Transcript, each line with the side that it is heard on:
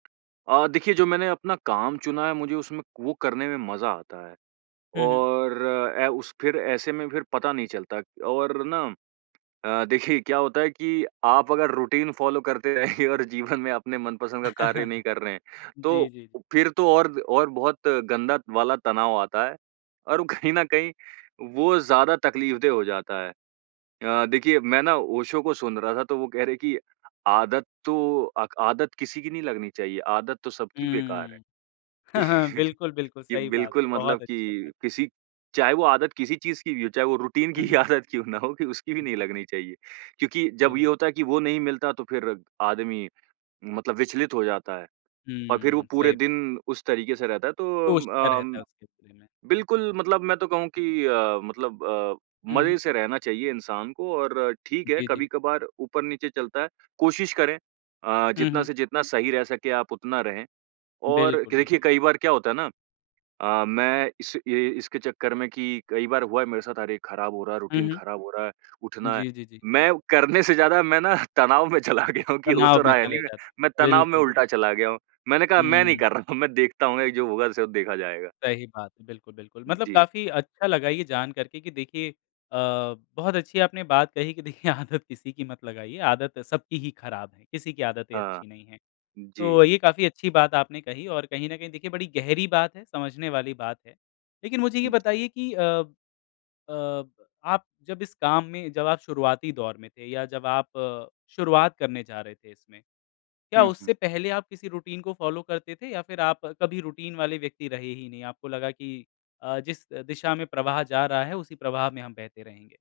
right: अ, देखिए जो मैंने अपना काम चुना है मुझे उसमें वो करने में मज़ा आता है।
left: हुँ, हुँ।
right: और अ, उस फिर ऐसे में फिर पता नहीं चलता और ना अ, देखिए क्या होता है कि आप अगर रूटीन फ़ॉलो करते रहेंगे और जीवन में अपने मनपसंद का कार्य नहीं कर रहे हैं,
left: जी,
right: तो
left: जी।
right: फिर तो और और बहुत गंदा वाला तनाव आता है और कहीं न कहीं वो ज़्यादा तकलीफ़देह हो जाता है। अ, देखिए मैं ना ओशो को सुन रहा था तो वो कह रहे हैं कि आदत तो अ आदत किसी की नहीं लगनी चाहिए, आदत तो सबकी बेकार है।
left: हुँ। हाँ, हाँ। बिल्कुल, बिल्कुल।
right: ये
left: सही बात है।
right: बिल्कुल मतलब
left: बहुत अच्छी बात है।
right: कि किसी चाहे वो आदत किसी चीज़ की भी हो, चाहे वो रूटीन की
left: हुँ,
right: ही
left: हुँ।
right: आदत क्यों ना हो कि उसकी भी नहीं
left: जी।
right: लगनी चाहिए। क्योंकि जब ये
left: बिल
right: होता है कि वो नहीं मिलता तो फिर आदमी मतलब विचलित हो जाता है और फिर वो
left: हुँ,
right: पूरे
left: सही
right: दिन उस तरीके से रहता है
left: सोचता
right: तो
left: रहता है
right: अम,
left: उसके बारे में।
right: बिल्कुल मतलब मैं तो कहूँ कि अ, मतलब अ,
left: हुँ,
right: मजे
left: हुँ।
right: से रहना चाहिए इंसान को और ठीक है
left: जी, जी।
right: कभी-कभार ऊपर-नीचे चलता है। कोशिश करें अ,
left: हुँ,
right: जितना
left: हुँ।
right: से जितना सही रह सकें आप उतना रहें और
left: बिल्कुल, बिल
right: देखिए कई बार क्या होता है ना, अ, मैं इस ये इसके चक्कर में कि कई बार हुआ है मेरे साथ अरे! ख़राब हो रहा है,
left: हुँ,
right: रूटीन
left: हुँ।
right: खराब हो रहा है, उठना है।
left: जी, जी, जी।
right: मैं करने से ज़्यादा मैं ना तनाव में चला गया हूँ कि हो तो
left: तनाव में
right: रहा है
left: चले
right: नहीं है,
left: जाते
right: मैं
left: हैं।
right: तनाव में
left: बिल्कुल बिल
right: उल्टा चला गया हूँ। मैंने कहा मैं नहीं
left: हुँ।
right: कर रहा, मैं देखता हूँ अ, जो होगा सो देखा जाएगा।
left: सही बात है। बिल्कुल, बिल्कुल। मतलब
right: जी।
left: काफ़ी अच्छा लगा ये जान कर के कि देखिए अ, बहुत अच्छी आपने बात कही कि देखिए आदत किसी की मत लगाइए, आदत सबकी ही ख़राब है, किसी की आदतें
right: हाँ।
left: अच्छी नहीं है।
right: जी।
left: तो ये काफ़ी अच्छी बात आपने कही और कहीं न कहीं देखिए बड़ी गहरी बात है, समझने वाली बात है। लेकिन मुझे ये
right: जी।
left: बताइए कि अ, ब अ, आप जब इस काम में जब आप शुरुआती दौर में थे या जब आप शुरुआत करने जा रहे थे इसमें, क्या
right: हुँ, हुँ।
left: उससे पहले आप किसी रूटीन को फ़ॉलो करते थे या फिर आप कभी रूटीन वाले व्यक्ति रहे ही नहीं, आपको लगा कि अ, जिस दिशा में प्रवाह जा रहा है उसी प्रवाह में हम बहते रहेंगे?